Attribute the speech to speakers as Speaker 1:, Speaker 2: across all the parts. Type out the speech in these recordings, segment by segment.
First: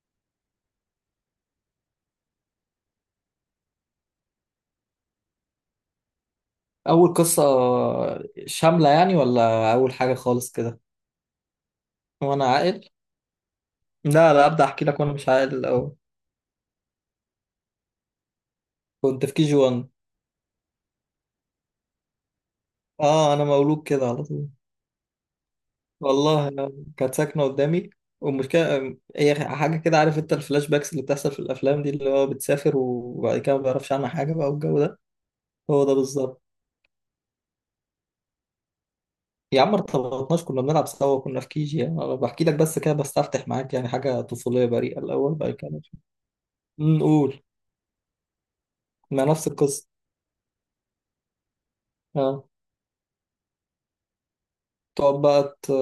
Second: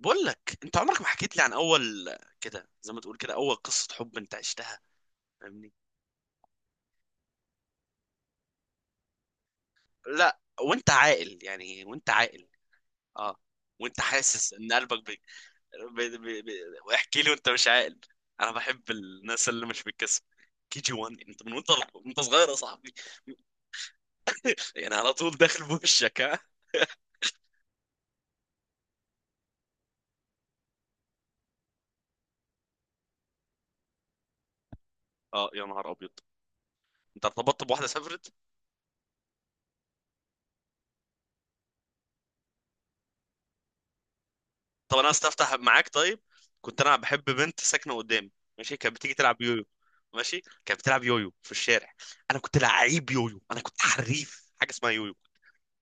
Speaker 1: بقول لك انت عمرك ما حكيت لي عن اول، كده زي ما تقول كده، اول قصة حب انت عشتها. فاهمني؟
Speaker 2: أول قصة شاملة يعني ولا أول حاجة
Speaker 1: لا
Speaker 2: خالص كده؟
Speaker 1: وانت عاقل، يعني وانت
Speaker 2: وأنا
Speaker 1: عاقل.
Speaker 2: عاقل.
Speaker 1: اه. وانت
Speaker 2: لا لا
Speaker 1: حاسس
Speaker 2: أبدأ
Speaker 1: ان
Speaker 2: أحكي لك
Speaker 1: قلبك
Speaker 2: وأنا
Speaker 1: بي...
Speaker 2: مش عاقل الأول.
Speaker 1: بي... بي... بي... واحكي لي وانت مش عاقل. انا بحب
Speaker 2: كنت في كي
Speaker 1: الناس
Speaker 2: جي
Speaker 1: اللي مش
Speaker 2: 1.
Speaker 1: بتكسب. كي جي 1؟ انت من وانت صغير يا صاحبي.
Speaker 2: آه أنا مولود كده على طول.
Speaker 1: يعني على طول داخل بوشك ها.
Speaker 2: والله يعني كانت ساكنة قدامي، والمشكلة هي حاجة كده، عارف أنت الفلاش باكس اللي بتحصل في الأفلام دي اللي هو بتسافر وبعد كده ما بيعرفش عنها حاجة بقى والجو ده.
Speaker 1: اه يا
Speaker 2: هو
Speaker 1: نهار
Speaker 2: ده
Speaker 1: ابيض،
Speaker 2: بالظبط.
Speaker 1: انت ارتبطت بواحدة سافرت؟
Speaker 2: يا عم ما ارتبطناش، كنا بنلعب سوا، كنا في كي جي يعني، أنا بحكي لك بس كده بستفتح معاك، يعني حاجة طفولية
Speaker 1: طب
Speaker 2: بريئة
Speaker 1: انا
Speaker 2: الأول، بعد
Speaker 1: استفتح
Speaker 2: كده
Speaker 1: معاك
Speaker 2: نشوف.
Speaker 1: طيب. كنت انا بحب
Speaker 2: نقول.
Speaker 1: بنت ساكنه قدامي، ماشي. كانت بتيجي
Speaker 2: ما
Speaker 1: تلعب
Speaker 2: نفس
Speaker 1: يويو،
Speaker 2: القصة.
Speaker 1: ماشي. كانت بتلعب يويو في الشارع. انا
Speaker 2: آه.
Speaker 1: كنت لعيب يويو، انا كنت حريف حاجه اسمها يويو.
Speaker 2: تقعد بقى ت...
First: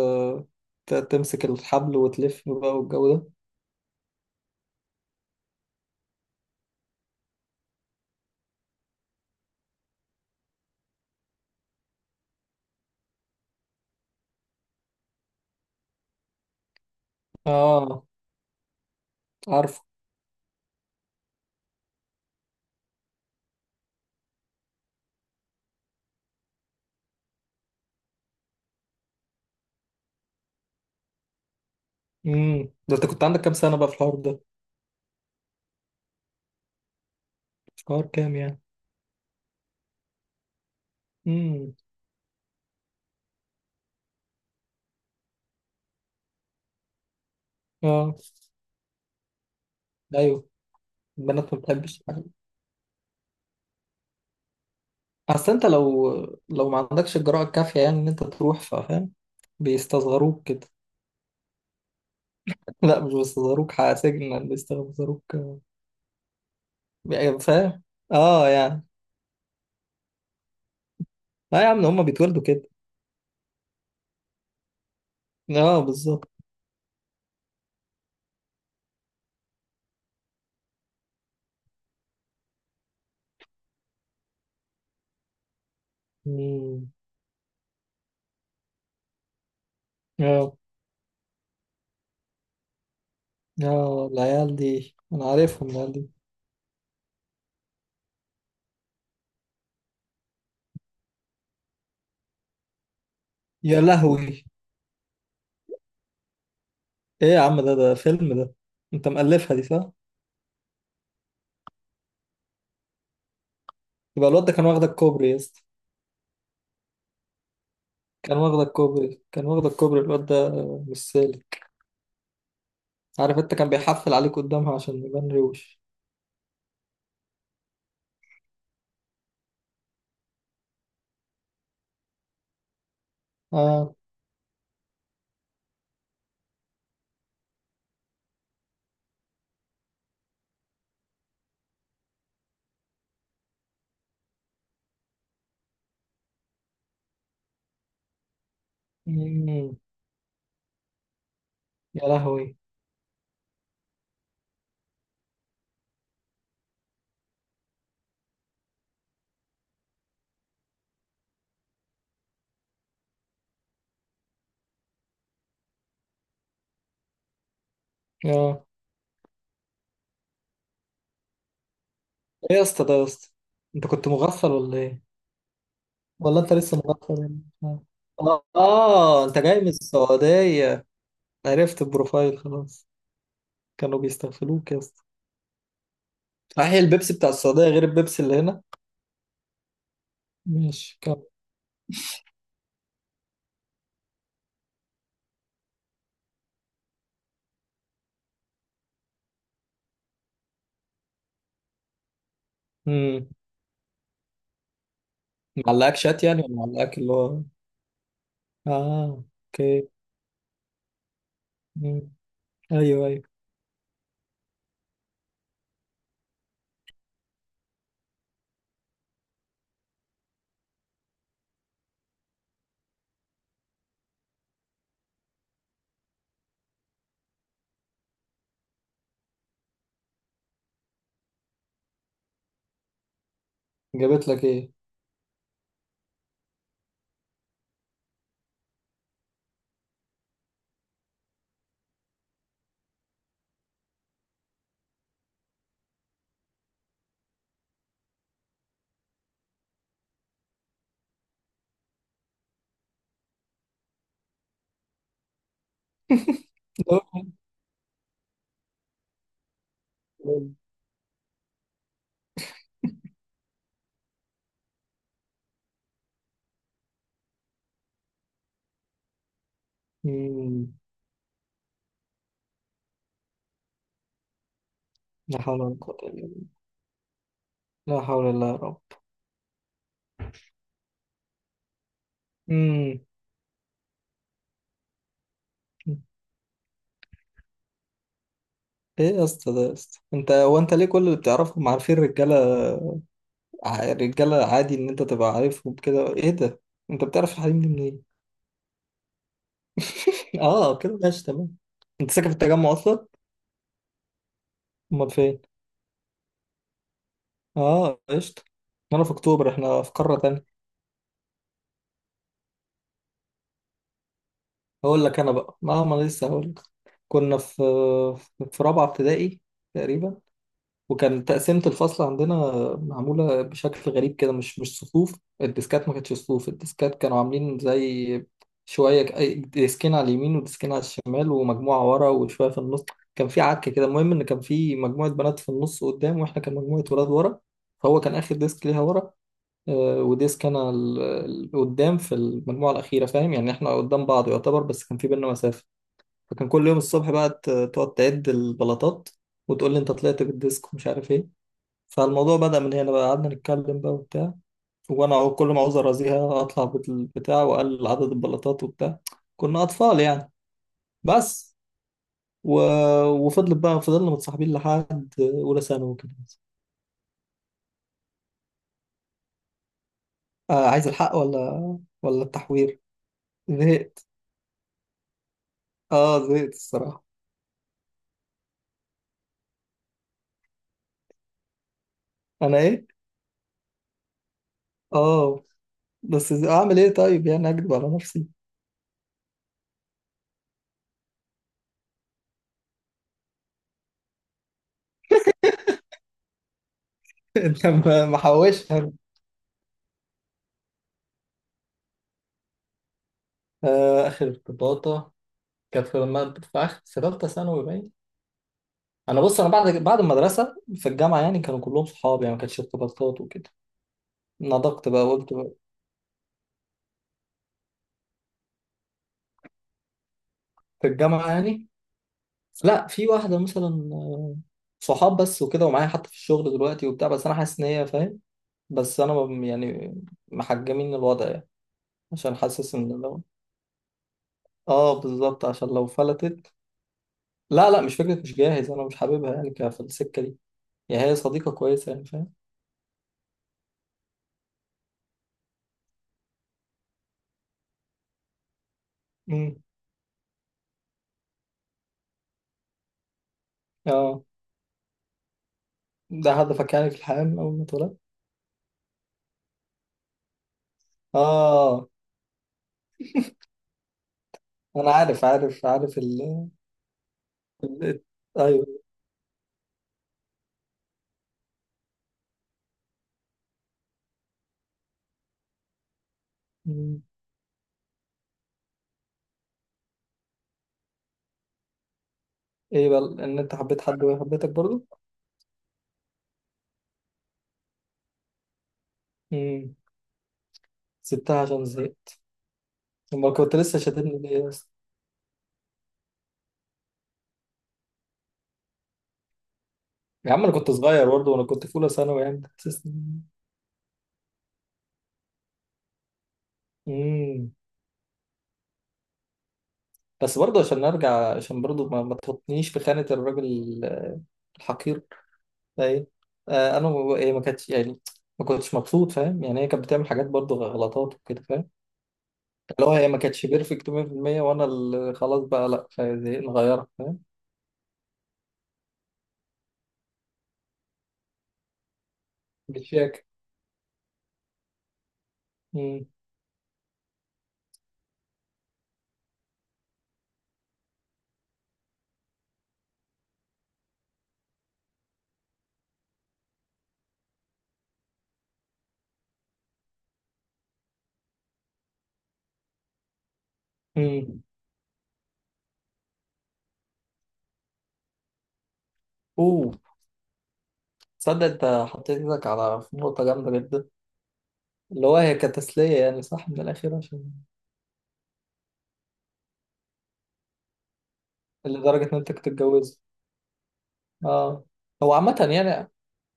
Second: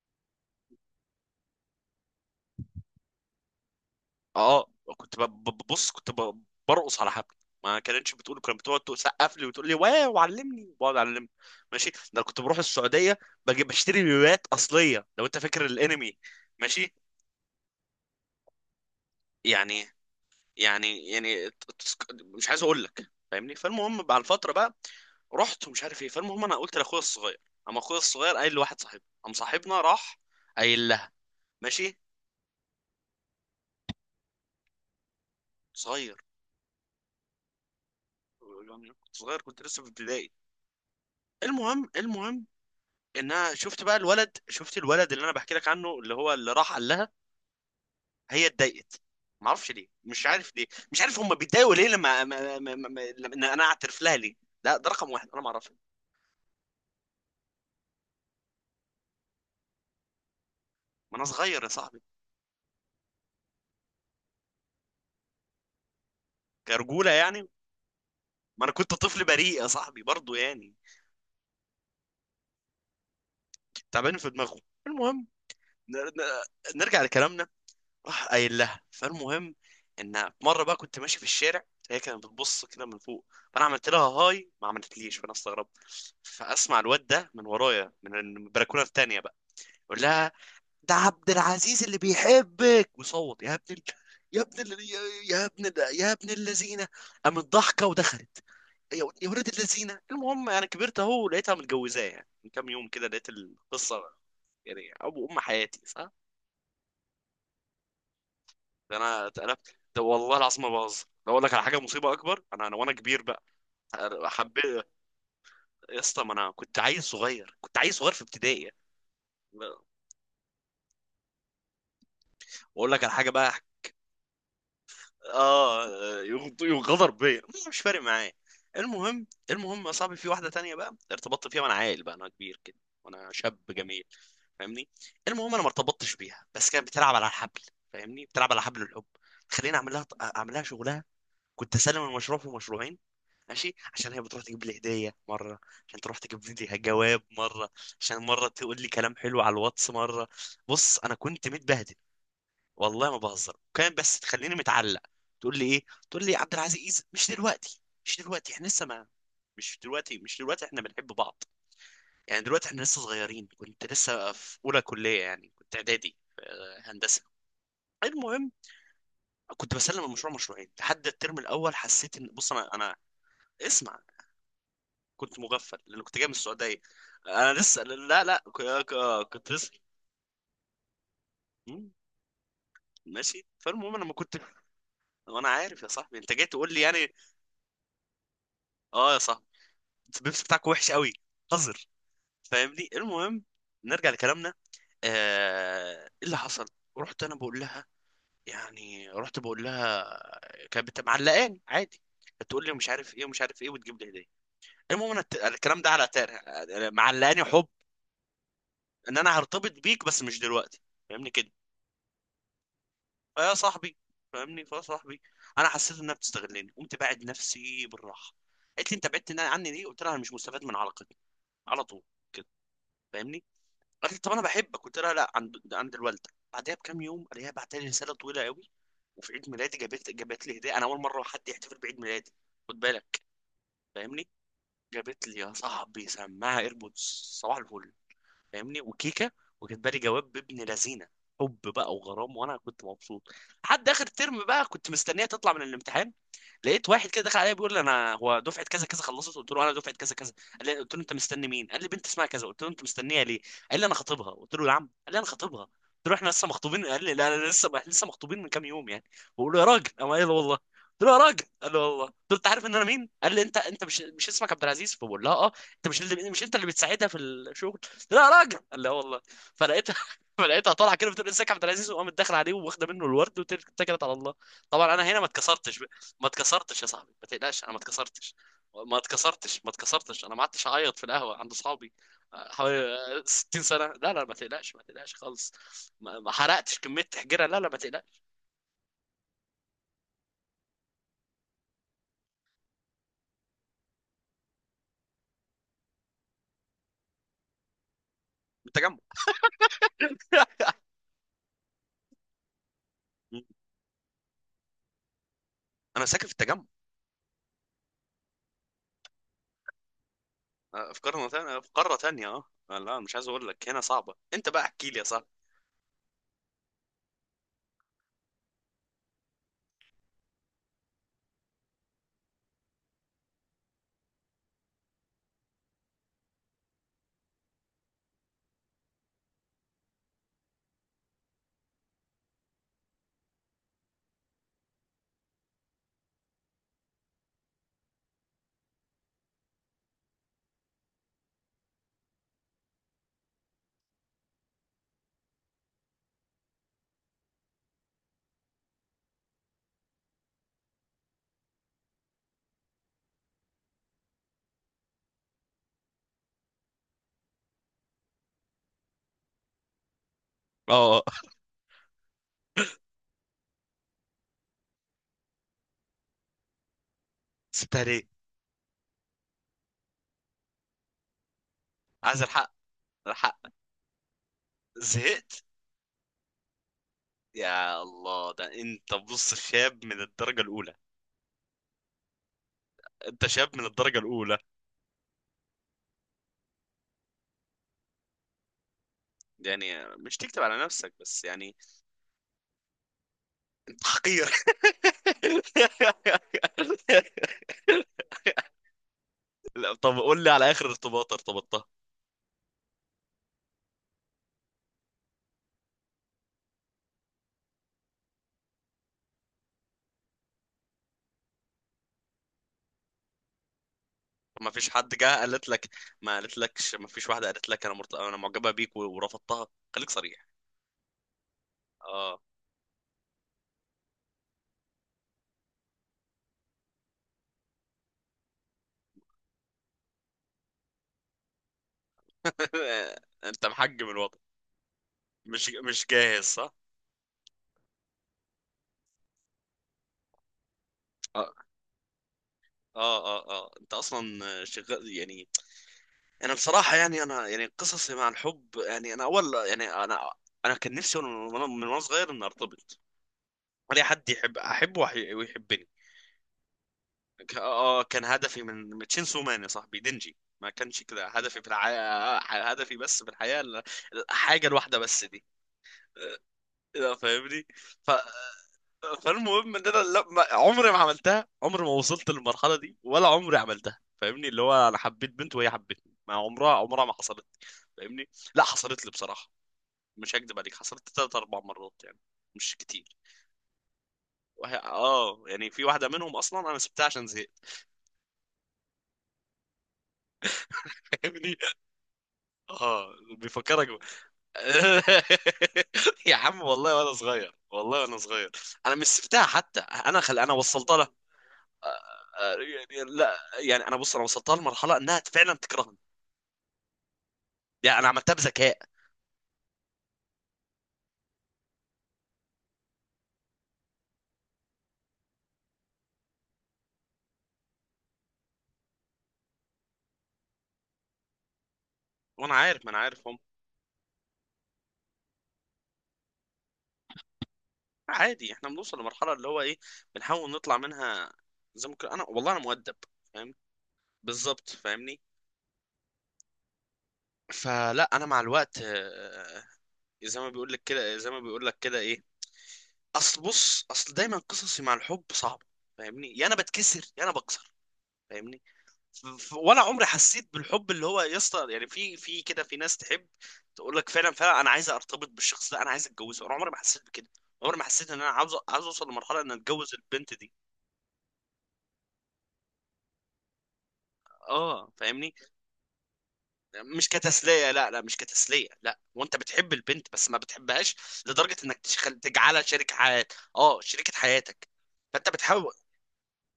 Speaker 2: ت- تمسك الحبل وتلف بقى والجو ده.
Speaker 1: اه. كنت برقص على حبل. ما كانتش بتقول، كانت بتقعد تسقف لي وتقول لي واو، علمني. بقعد اعلمني، ماشي. ده أنا كنت بروح السعوديه، بجيب بشتري يويوات اصليه. لو انت فاكر الانمي، ماشي.
Speaker 2: اه عارفه.
Speaker 1: يعني يعني مش عايز اقول لك، فاهمني؟ فالمهم بعد الفتره بقى رحت ومش عارف ايه. فالمهم انا قلت لاخويا الصغير، اما اخويا الصغير قايل لواحد صاحبنا، قام صاحبنا راح قايل لها، ماشي.
Speaker 2: امم، ده انت كنت عندك كام سنة بقى في الحوار ده؟
Speaker 1: صغير،
Speaker 2: في الحوار كام يعني؟
Speaker 1: يعني كنت صغير، كنت لسه في ابتدائي.
Speaker 2: امم.
Speaker 1: المهم، المهم ان انا شفت بقى الولد، شفت الولد اللي انا بحكي لك عنه، اللي هو اللي راح قال لها.
Speaker 2: اه.
Speaker 1: هي اتضايقت، ما اعرفش ليه، مش
Speaker 2: ايوه،
Speaker 1: عارف ليه، مش عارف هم
Speaker 2: البنات ما
Speaker 1: بيتضايقوا ليه
Speaker 2: بتحبش.
Speaker 1: لما ما ما ما ما- لما إن انا اعترف لها ليه. لا ده رقم واحد انا ما
Speaker 2: اصل انت
Speaker 1: اعرفش.
Speaker 2: لو لو ما عندكش الجرأة الكافية يعني ان انت تروح، فاهم، بيستصغروك كده.
Speaker 1: ما انا صغير يا صاحبي،
Speaker 2: لا مش بيستصغروك، سجن، بيستصغروك،
Speaker 1: كرجوله
Speaker 2: يعني
Speaker 1: يعني.
Speaker 2: فاهم. اه
Speaker 1: ما انا
Speaker 2: يعني.
Speaker 1: كنت طفل بريء يا صاحبي برضو يعني،
Speaker 2: اه يا عم هما بيتولدوا كده.
Speaker 1: تعبان في دماغه. المهم،
Speaker 2: اه
Speaker 1: ن-
Speaker 2: بالظبط.
Speaker 1: ن- نرجع لكلامنا. راح قايل لها، فالمهم ان مره بقى كنت ماشي في الشارع، هي كانت بتبص كده من فوق، فانا عملت لها هاي، ما عملتليش، فانا استغربت. فاسمع
Speaker 2: مم.
Speaker 1: الواد ده من ورايا من البلكونه التانيه بقى يقول لها:
Speaker 2: اه.
Speaker 1: ده عبد العزيز اللي بيحبك. وصوت يا ابن ال...
Speaker 2: اه
Speaker 1: يا
Speaker 2: العيال
Speaker 1: ابن ال...
Speaker 2: دي
Speaker 1: يا
Speaker 2: انا
Speaker 1: يا ابن
Speaker 2: عارفهم
Speaker 1: ال...
Speaker 2: العيال دي.
Speaker 1: يا ابن اللذينه. قامت ضحكه ودخلت. يا يا ولاد الذين. المهم، يعني كبرت اهو، لقيتها متجوزاه يعني من كام يوم كده، لقيت
Speaker 2: يا
Speaker 1: القصه
Speaker 2: لهوي،
Speaker 1: يعني ابو ام حياتي، صح؟
Speaker 2: ايه يا عم، ده ده فيلم ده. انت
Speaker 1: فانا
Speaker 2: مألفها دي
Speaker 1: اتقلبت،
Speaker 2: صح؟
Speaker 1: ده والله العظيم ما بهزر. لو اقول لك على حاجه مصيبه اكبر، انا وانا كبير بقى
Speaker 2: يبقى الواد ده كان واخد
Speaker 1: حبيت.
Speaker 2: الكوبري يا اسطى.
Speaker 1: يا اسطى ما انا كنت عيل صغير، كنت عيل صغير في
Speaker 2: كان واخد
Speaker 1: ابتدائي يعني.
Speaker 2: الكوبري، كان واخد الكوبري الواد ده، مش سالك.
Speaker 1: واقول لك على حاجه
Speaker 2: عارف
Speaker 1: بقى.
Speaker 2: انت، كان بيحفل عليك قدامها عشان يبان روش.
Speaker 1: اه، يغدر بيا، مش فارق معايا. المهم، المهم يا صاحبي، في واحده تانية بقى ارتبطت فيها وانا عيل بقى. انا كبير كده وانا شاب
Speaker 2: اه.
Speaker 1: جميل، فاهمني. المهم انا ما ارتبطتش بيها، بس كانت بتلعب على الحبل. فاهمني، بتلعب على حبل الحب. خليني اعمل لها، اعمل لها شغلها. كنت اسلم المشروع في مشروعين، ماشي، عشان هي بتروح تجيب لي هديه مره، عشان تروح تجيب لي جواب مره، عشان مره تقول لي كلام حلو على
Speaker 2: مم.
Speaker 1: الواتس مره. بص انا كنت متبهدل،
Speaker 2: يا لهوي.
Speaker 1: والله ما بهزر. كان بس تخليني متعلق. تقول لي ايه؟ تقول لي عبد العزيز، مش دلوقتي، مش دلوقتي، احنا لسه ما. مش دلوقتي، مش دلوقتي، احنا بنحب بعض. يعني دلوقتي احنا لسه صغيرين. كنت لسه في اولى كليه، يعني كنت اعدادي في هندسه. المهم
Speaker 2: اه.
Speaker 1: كنت بسلم المشروع مشروعين لحد الترم الاول. حسيت ان، بص
Speaker 2: ايه يا
Speaker 1: انا،
Speaker 2: اسطى ده يا اسطى، انت
Speaker 1: اسمع.
Speaker 2: كنت مغفل ولا ايه؟
Speaker 1: كنت مغفل لان كنت جاي من
Speaker 2: ولا انت
Speaker 1: السعوديه.
Speaker 2: لسه مغفل يعني؟
Speaker 1: انا لسه،
Speaker 2: اه.
Speaker 1: لا لا،
Speaker 2: انت
Speaker 1: كنت
Speaker 2: جاي من
Speaker 1: لسه.
Speaker 2: السعودية، عرفت
Speaker 1: مم،
Speaker 2: البروفايل خلاص.
Speaker 1: ماشي. فالمهم
Speaker 2: كانوا
Speaker 1: انا ما كنت.
Speaker 2: بيستغفلوك يا اسطى.
Speaker 1: وانا عارف يا صاحبي انت جاي
Speaker 2: صحيح
Speaker 1: تقول لي
Speaker 2: البيبسي
Speaker 1: يعني.
Speaker 2: بتاع السعودية غير البيبسي اللي هنا.
Speaker 1: اه يا صاحبي، البيبس بتاعك وحش
Speaker 2: ماشي
Speaker 1: قوي،
Speaker 2: كمل.
Speaker 1: قذر. فاهمني. المهم نرجع لكلامنا. آه... ايه اللي حصل؟ رحت انا بقول لها، يعني رحت بقول لها. كانت معلقاني عادي، بتقول لي مش عارف ايه
Speaker 2: مم.
Speaker 1: ومش عارف ايه، وتجيب لي هديه. المهم انا الكلام ده
Speaker 2: معلقاك
Speaker 1: على
Speaker 2: شات
Speaker 1: تارة.
Speaker 2: يعني ولا معلقاك اللي هو؟
Speaker 1: معلقاني حب،
Speaker 2: اه
Speaker 1: ان انا هرتبط
Speaker 2: اوكي.
Speaker 1: بيك بس مش دلوقتي، فاهمني كده.
Speaker 2: مم. ايوه ايوه.
Speaker 1: فيا صاحبي، فاهمني، فيا صاحبي، انا حسيت انها بتستغلني، قمت باعد نفسي بالراحه. قالت لي انت بعدت عني ليه؟ قلت لها انا مش مستفاد من علاقتنا، على طول كده، فاهمني. قالت لي طب انا بحبك، قلت لها لا عند، عند الوالده. بعدها بكام يوم قالت، بعت لي رساله طويله قوي. وفي عيد ميلادي جابت، جابت لي هديه. انا اول مره حد يحتفل بعيد ميلادي، خد بالك، فاهمني.
Speaker 2: جابت لك ايه؟
Speaker 1: جابت لي يا صاحبي سماعه ايربودز، صباح الفل، فاهمني، وكيكه، وكاتبه لي جواب بابن لذينه، حب بقى وغرام. وانا كنت مبسوط. لحد اخر ترم بقى كنت مستنيه تطلع من الامتحان، لقيت واحد كده دخل عليا بيقول لي انا هو دفعه كذا كذا خلصت. قلت له انا دفعه كذا كذا. قال لي، قلت له انت مستني مين؟ قال لي بنت اسمها كذا. قلت له انت مستنيها ليه؟ قال لي انا خطيبها. قلت له يا عم. قال لي انا خطيبها. قلت له احنا لسه مخطوبين. قال لي لا لا لسه مخطوبين من كام يوم يعني. بقول له يا راجل، قام قال لي والله. قلت له يا راجل، قال لي والله. قلت له انت عارف ان انا مين؟ قال لي انت، مش اسمك عبد العزيز، فبقول لها اه انت مش اللي، مش انت اللي بتساعدها في الشغل؟ قلت لها يا راجل، قال لي اه والله. فلقيتها فلقيتها
Speaker 2: مم.
Speaker 1: طالعه كده بتقول ازيك يا عبد العزيز، وقامت داخله عليه واخده منه الورد واتكلت على الله. طبعا انا هنا ما
Speaker 2: لا حول ولا
Speaker 1: اتكسرتش.
Speaker 2: قوة الا
Speaker 1: ما
Speaker 2: بالله.
Speaker 1: اتكسرتش يا صاحبي، ما تقلقش، انا ما
Speaker 2: لا حول
Speaker 1: اتكسرتش.
Speaker 2: ولا يا رب.
Speaker 1: ما اتكسرتش، ما اتكسرتش، انا ما قعدتش اعيط في القهوه عند اصحابي. حوالي
Speaker 2: مم.
Speaker 1: 60 سنه. لا لا ما تقلقش، ما تقلقش خالص. ما ما حرقتش كميه تحجيره، لا لا ما تقلقش.
Speaker 2: ايه يا اسطى ده يا اسطى، انت هو انت ليه كل اللي بتعرفهم عارفين الرجاله؟ الرجاله عادي ان انت تبقى عارفهم كده، ايه ده، انت بتعرف الحريم دي منين؟
Speaker 1: من التجمع.
Speaker 2: اه كده ماشي تمام. انت ساكن في التجمع اصلا؟
Speaker 1: مم.
Speaker 2: امال فين؟
Speaker 1: انا ساكن في التجمع.
Speaker 2: اه قشطه. انا في اكتوبر، احنا في قاره تانية.
Speaker 1: في قاره ثانيه، في قاره ثانيه. لا مش عايز اقول لك، هنا صعبه. انت بقى احكي لي يا
Speaker 2: هقول لك
Speaker 1: صاحبي.
Speaker 2: انا بقى. ما انا لسه هقول لك. كنا في في رابعه ابتدائي تقريبا، وكان تقسيمه الفصل عندنا معموله بشكل غريب كده، مش صفوف، الديسكات ما كانتش صفوف، الديسكات كانوا عاملين زي شويه ديسكين على اليمين وديسكين على الشمال ومجموعه ورا وشويه في النص. كان في عك كده، المهم ان كان في مجموعه بنات في النص قدام واحنا كان مجموعه ولاد ورا، فهو كان اخر ديسك ليها ورا، وديسك انا قدام في المجموعه الاخيره، فاهم يعني احنا قدام بعض يعتبر، بس كان في بينا مسافه. فكان كل يوم الصبح بقى تقعد تعد البلاطات وتقول لي انت طلعت بالديسك ومش عارف ايه. فالموضوع بدأ من هنا بقى، قعدنا نتكلم بقى وبتاع، وانا كل ما عاوز ارازيها اطلع بالبتاع واقلل عدد البلاطات وبتاع، كنا اطفال يعني
Speaker 1: اه،
Speaker 2: بس. و... وفضلت بقى، فضلنا متصاحبين لحد اولى ثانوي وكده.
Speaker 1: سبتها ليه؟
Speaker 2: آه عايز الحق ولا
Speaker 1: عايز
Speaker 2: ولا
Speaker 1: الحق،
Speaker 2: التحوير؟
Speaker 1: الحق.
Speaker 2: زهقت.
Speaker 1: زهقت.
Speaker 2: اه زهقت الصراحة.
Speaker 1: يا الله، ده انت بص شاب من الدرجه الاولى.
Speaker 2: انا ايه؟
Speaker 1: انت شاب من الدرجه الاولى،
Speaker 2: اه. بس اعمل ايه طيب يعني، اكذب على نفسي؟
Speaker 1: يعني مش تكتب على نفسك بس يعني. انت حقير.
Speaker 2: انت ما محوش.
Speaker 1: لا طب قول لي على اخر ارتباط ارتبطتها.
Speaker 2: اخر ارتباطه كانت في مادة في اخر في ثالثه ثانوي، باين. انا بص، انا بعد المدرسه في الجامعه يعني كانوا كلهم صحاب، يعني ما كانتش ارتباطات وكده.
Speaker 1: ما فيش حد
Speaker 2: نضجت بقى
Speaker 1: جه
Speaker 2: وقلت
Speaker 1: قالت
Speaker 2: بقى.
Speaker 1: لك؟ ما قالت لكش؟ ما فيش واحده قالت لك انا مرت... انا معجبه بيك ورفضتها؟ خليك صريح.
Speaker 2: في الجامعه يعني،
Speaker 1: اه.
Speaker 2: لا في واحده مثلا، صحاب بس وكده ومعايا حتى في الشغل دلوقتي وبتاع، بس انا حاسس ان هي فاهم، بس انا محجمين الوضع يعني، عشان حاسس ان لو.
Speaker 1: انت محجم الوضع؟
Speaker 2: اه بالظبط، عشان
Speaker 1: مش
Speaker 2: لو
Speaker 1: جاهز
Speaker 2: فلتت.
Speaker 1: صح؟
Speaker 2: لا لا مش فكره مش جاهز، انا مش حاببها يعني في السكه دي، يعني هي
Speaker 1: اه
Speaker 2: صديقه كويسه يعني فاهم.
Speaker 1: اه اه. اه انت اصلا شغال يعني. انا بصراحه يعني، انا يعني قصصي مع الحب، يعني انا اول،
Speaker 2: امم.
Speaker 1: انا كان نفسي وانا من، وأنا صغير ان ارتبط. اي حد
Speaker 2: اه.
Speaker 1: يحب احبه ويحبني.
Speaker 2: ده هدفك يعني في الحقيقة أول ما اتولدت؟
Speaker 1: كان هدفي من تشينسو مان يا صاحبي، دينجي. ما كانش كده هدفي في
Speaker 2: آه.
Speaker 1: الحياة، هدفي بس في الحياة الحاجة الواحدة
Speaker 2: أنا
Speaker 1: بس دي.
Speaker 2: عارف
Speaker 1: لا فاهمني. ف...
Speaker 2: أيوه.
Speaker 1: فالمهم ان انا لما، عمري ما عملتها، عمري ما وصلت للمرحله دي ولا عمري عملتها. فاهمني؟ اللي هو انا حبيت بنت وهي حبتني، ما عمرها، ما
Speaker 2: مم.
Speaker 1: حصلت لي. فاهمني؟ لا حصلت لي بصراحه، مش هكدب عليك، حصلت ثلاث اربع مرات يعني، مش
Speaker 2: إيه
Speaker 1: كتير.
Speaker 2: بقى إن أنت حبيت حد وهي حبيتك
Speaker 1: وهي
Speaker 2: برضه؟
Speaker 1: اه، يعني في واحده منهم اصلا انا سبتها عشان زهقت.
Speaker 2: مم.
Speaker 1: فاهمني.
Speaker 2: سبتها عشان زهقت.
Speaker 1: اه
Speaker 2: أمال كنت
Speaker 1: بيفكرك
Speaker 2: لسه شاتمني ليه أصلا؟
Speaker 1: يا عم والله وانا صغير، والله وانا صغير. انا مش سبتها حتى، انا خل... انا
Speaker 2: يا عم أنا كنت
Speaker 1: وصلتها له.
Speaker 2: صغير برضه، وأنا كنت في أولى ثانوي يعني،
Speaker 1: يعني
Speaker 2: تحسسني.
Speaker 1: لا يعني، انا بص، انا وصلتها لمرحله انها فعلا تكرهني،
Speaker 2: مم.
Speaker 1: يعني انا عملتها بذكاء.
Speaker 2: بس برضه عشان نرجع، عشان برضه ما تحطنيش في خانة الراجل الحقير ده. إيه. آه أنا إيه، ما كانتش يعني، ما كنتش مبسوط، فاهم يعني، هي كانت بتعمل حاجات برضه غلطات وكده،
Speaker 1: وانا عارف، ما انا
Speaker 2: اللي هو
Speaker 1: عارف
Speaker 2: هي
Speaker 1: هم.
Speaker 2: ما كانتش بيرفكت 100%، وانا اللي خلاص بقى لا زهقت نغيرها، فاهم.
Speaker 1: عادي احنا بنوصل لمرحله اللي هو ايه، بنحاول نطلع منها. زي ما انا والله انا مؤدب،
Speaker 2: بتشاكل.
Speaker 1: فاهم؟ بالظبط فاهمني.
Speaker 2: امم.
Speaker 1: فلا انا مع الوقت زي ما بيقول لك كده، زي ما بيقول لك كده ايه. اصل بص، اصل دايما قصصي مع الحب صعبه، فاهمني، يا انا بتكسر يا انا بكسر، فاهمني. ولا عمري حسيت بالحب اللي هو، يا اسطى يعني، في في كده، في ناس تحب تقول لك فعلا فعلا
Speaker 2: امم.
Speaker 1: انا عايز ارتبط بالشخص ده، انا عايز اتجوزه. انا عمري ما حسيت بكده. عمري ما حسيت ان انا عاوز اوصل لمرحله ان اتجوز
Speaker 2: اوه،
Speaker 1: البنت دي.
Speaker 2: تصدق انت حطيت ايدك على نقطة جامدة جدا،
Speaker 1: اه
Speaker 2: اللي
Speaker 1: فاهمني.
Speaker 2: هو هي كتسلية يعني صح من
Speaker 1: مش
Speaker 2: الأخير عشان.
Speaker 1: كتسليه، لا لا مش كتسليه. لا وانت بتحب البنت، بس ما بتحبهاش لدرجه انك
Speaker 2: لدرجة إن أنت
Speaker 1: تجعلها
Speaker 2: كنت
Speaker 1: شريك
Speaker 2: تتجوزه.
Speaker 1: حياتك، اه شريكه حياتك.
Speaker 2: اه.
Speaker 1: فانت
Speaker 2: هو عامة
Speaker 1: بتحاول.
Speaker 2: يعني،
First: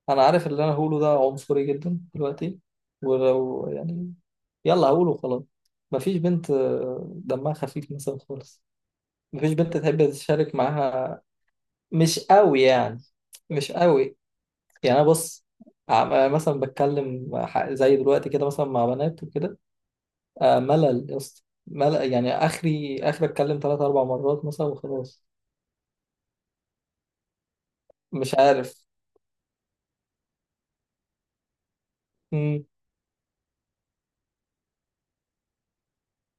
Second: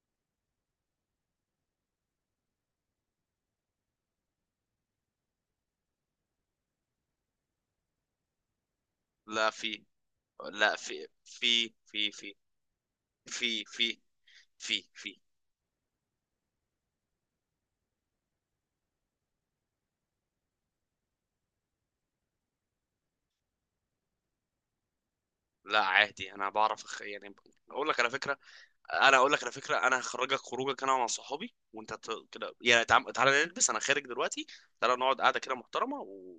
Speaker 2: أنا عارف اللي أنا هقوله ده عنصري جدا دلوقتي، ولو يعني، يلا هقوله خلاص. مفيش بنت دمها خفيف مثلا خالص.
Speaker 1: لا
Speaker 2: مفيش بنت
Speaker 1: في.
Speaker 2: تحب تشارك
Speaker 1: لا
Speaker 2: معاها، مش قوي يعني،
Speaker 1: في
Speaker 2: مش
Speaker 1: في
Speaker 2: قوي.
Speaker 1: في
Speaker 2: يعني انا
Speaker 1: في.
Speaker 2: بص، مثلا بتكلم زي دلوقتي كده مثلا مع بنات وكده، ملل يا اسطى، ملل يعني، اخري اخري اتكلم ثلاث اربع مرات مثلا وخلاص.
Speaker 1: لا عادي، انا بعرف أخ... يعني اقول لك على
Speaker 2: مش
Speaker 1: فكره،
Speaker 2: عارف.
Speaker 1: انا اقول لك على فكره. انا هخرجك خروجك، انا مع صحابي، وانت ت... كده
Speaker 2: امم.
Speaker 1: يعني، تعال... تعال نلبس، انا خارج دلوقتي. تعال نقعد قاعده كده محترمه و...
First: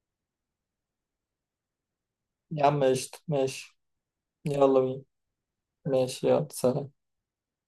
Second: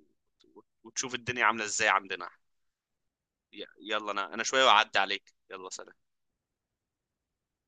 Speaker 1: وتشوف الدنيا عامله ازاي عندنا.
Speaker 2: يا عم قشطة
Speaker 1: ي...
Speaker 2: ماشي.
Speaker 1: يلا انا، انا شويه
Speaker 2: يلا
Speaker 1: وأعدي
Speaker 2: بينا.
Speaker 1: عليك. يلا سلام.
Speaker 2: ماشي يلا سلام.